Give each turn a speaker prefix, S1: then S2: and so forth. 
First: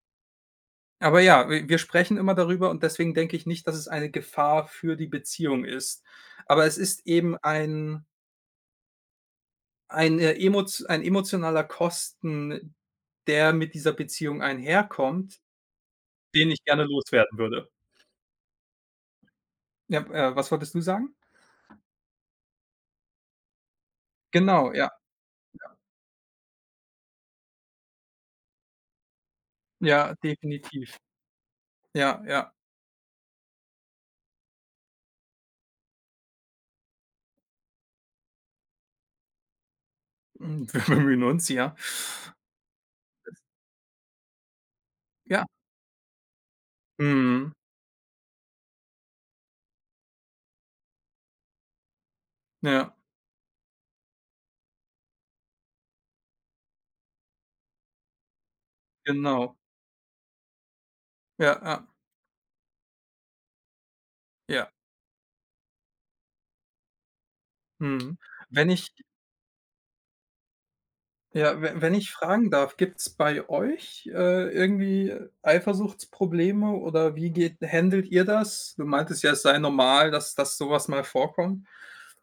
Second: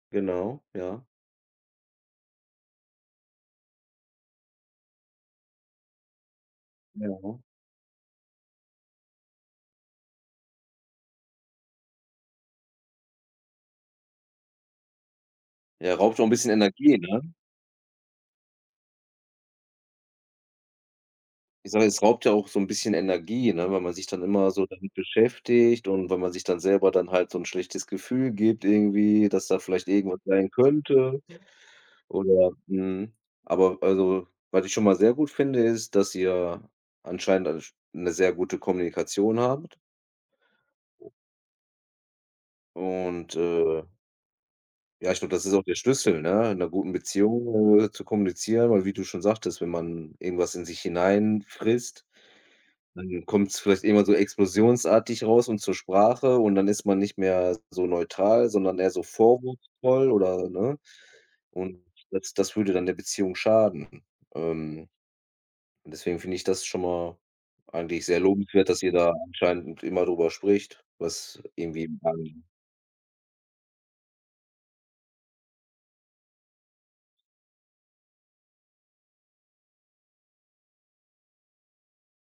S1: Genau, ja.
S2: Aber ja, w-wir sprechen immer darüber und deswegen denke ich nicht, dass es eine Gefahr für die Beziehung ist. Aber es ist eben
S1: Ja.
S2: ein eine emot ein emotionaler Kosten, der mit dieser Beziehung einherkommt,
S1: Ja, raubt auch 'n
S2: den
S1: bisschen
S2: ich gerne
S1: Energie, ne?
S2: loswerden würde. Ja, äh, was wolltest du sagen?
S1: Ich sage mal, es raubt ja auch so 'n bisschen Energie, ne, weil man sich dann immer so
S2: Genau, ja.
S1: damit
S2: Ja.
S1: beschäftigt und weil man sich dann selber dann halt so 'n schlechtes Gefühl gibt irgendwie, dass da vielleicht
S2: Ja,
S1: irgendwas sein
S2: definitiv.
S1: könnte
S2: Ja, ja.
S1: oder, mhm. Aber also, was ich schon mal sehr gut finde, ist, dass ihr anscheinend eine sch 'ne sehr gute Kommunikation habt.
S2: Hm, wir
S1: O
S2: bemühen uns, ja. Es
S1: Und, äh ja, ich glaube,
S2: Ja.
S1: das ist auch der Schlüssel, ne, in 'ner guten
S2: Mhm.
S1: Beziehung, äh, zu kommunizieren. Weil wie du schon sagtest, wenn man irgendwas in sich hinein frisst,
S2: Ja.
S1: dann kommt's vielleicht irgendwann so explosionsartig raus und zur Sprache und dann ist man nicht mehr so neutral, sondern eher so
S2: Genau.
S1: vorwurfsvoll oder, ne?
S2: Ja,
S1: Und
S2: ja.
S1: das das würde dann der Beziehung schaden.
S2: Ja.
S1: Ähm, und deswegen finde ich das schon mal eigentlich
S2: Mhm.
S1: sehr
S2: Wenn
S1: lobenswert, dass
S2: ich
S1: ihr da anscheinend immer drüber spricht, was
S2: ja,
S1: irgendwie
S2: we-wenn ich
S1: bei
S2: fragen darf, gibt's bei euch, äh, irgendwie Eifersuchtsprobleme oder wie geht händelt ihr das? Du meintest ja, es sei normal, dass dass so was mal vorkommt.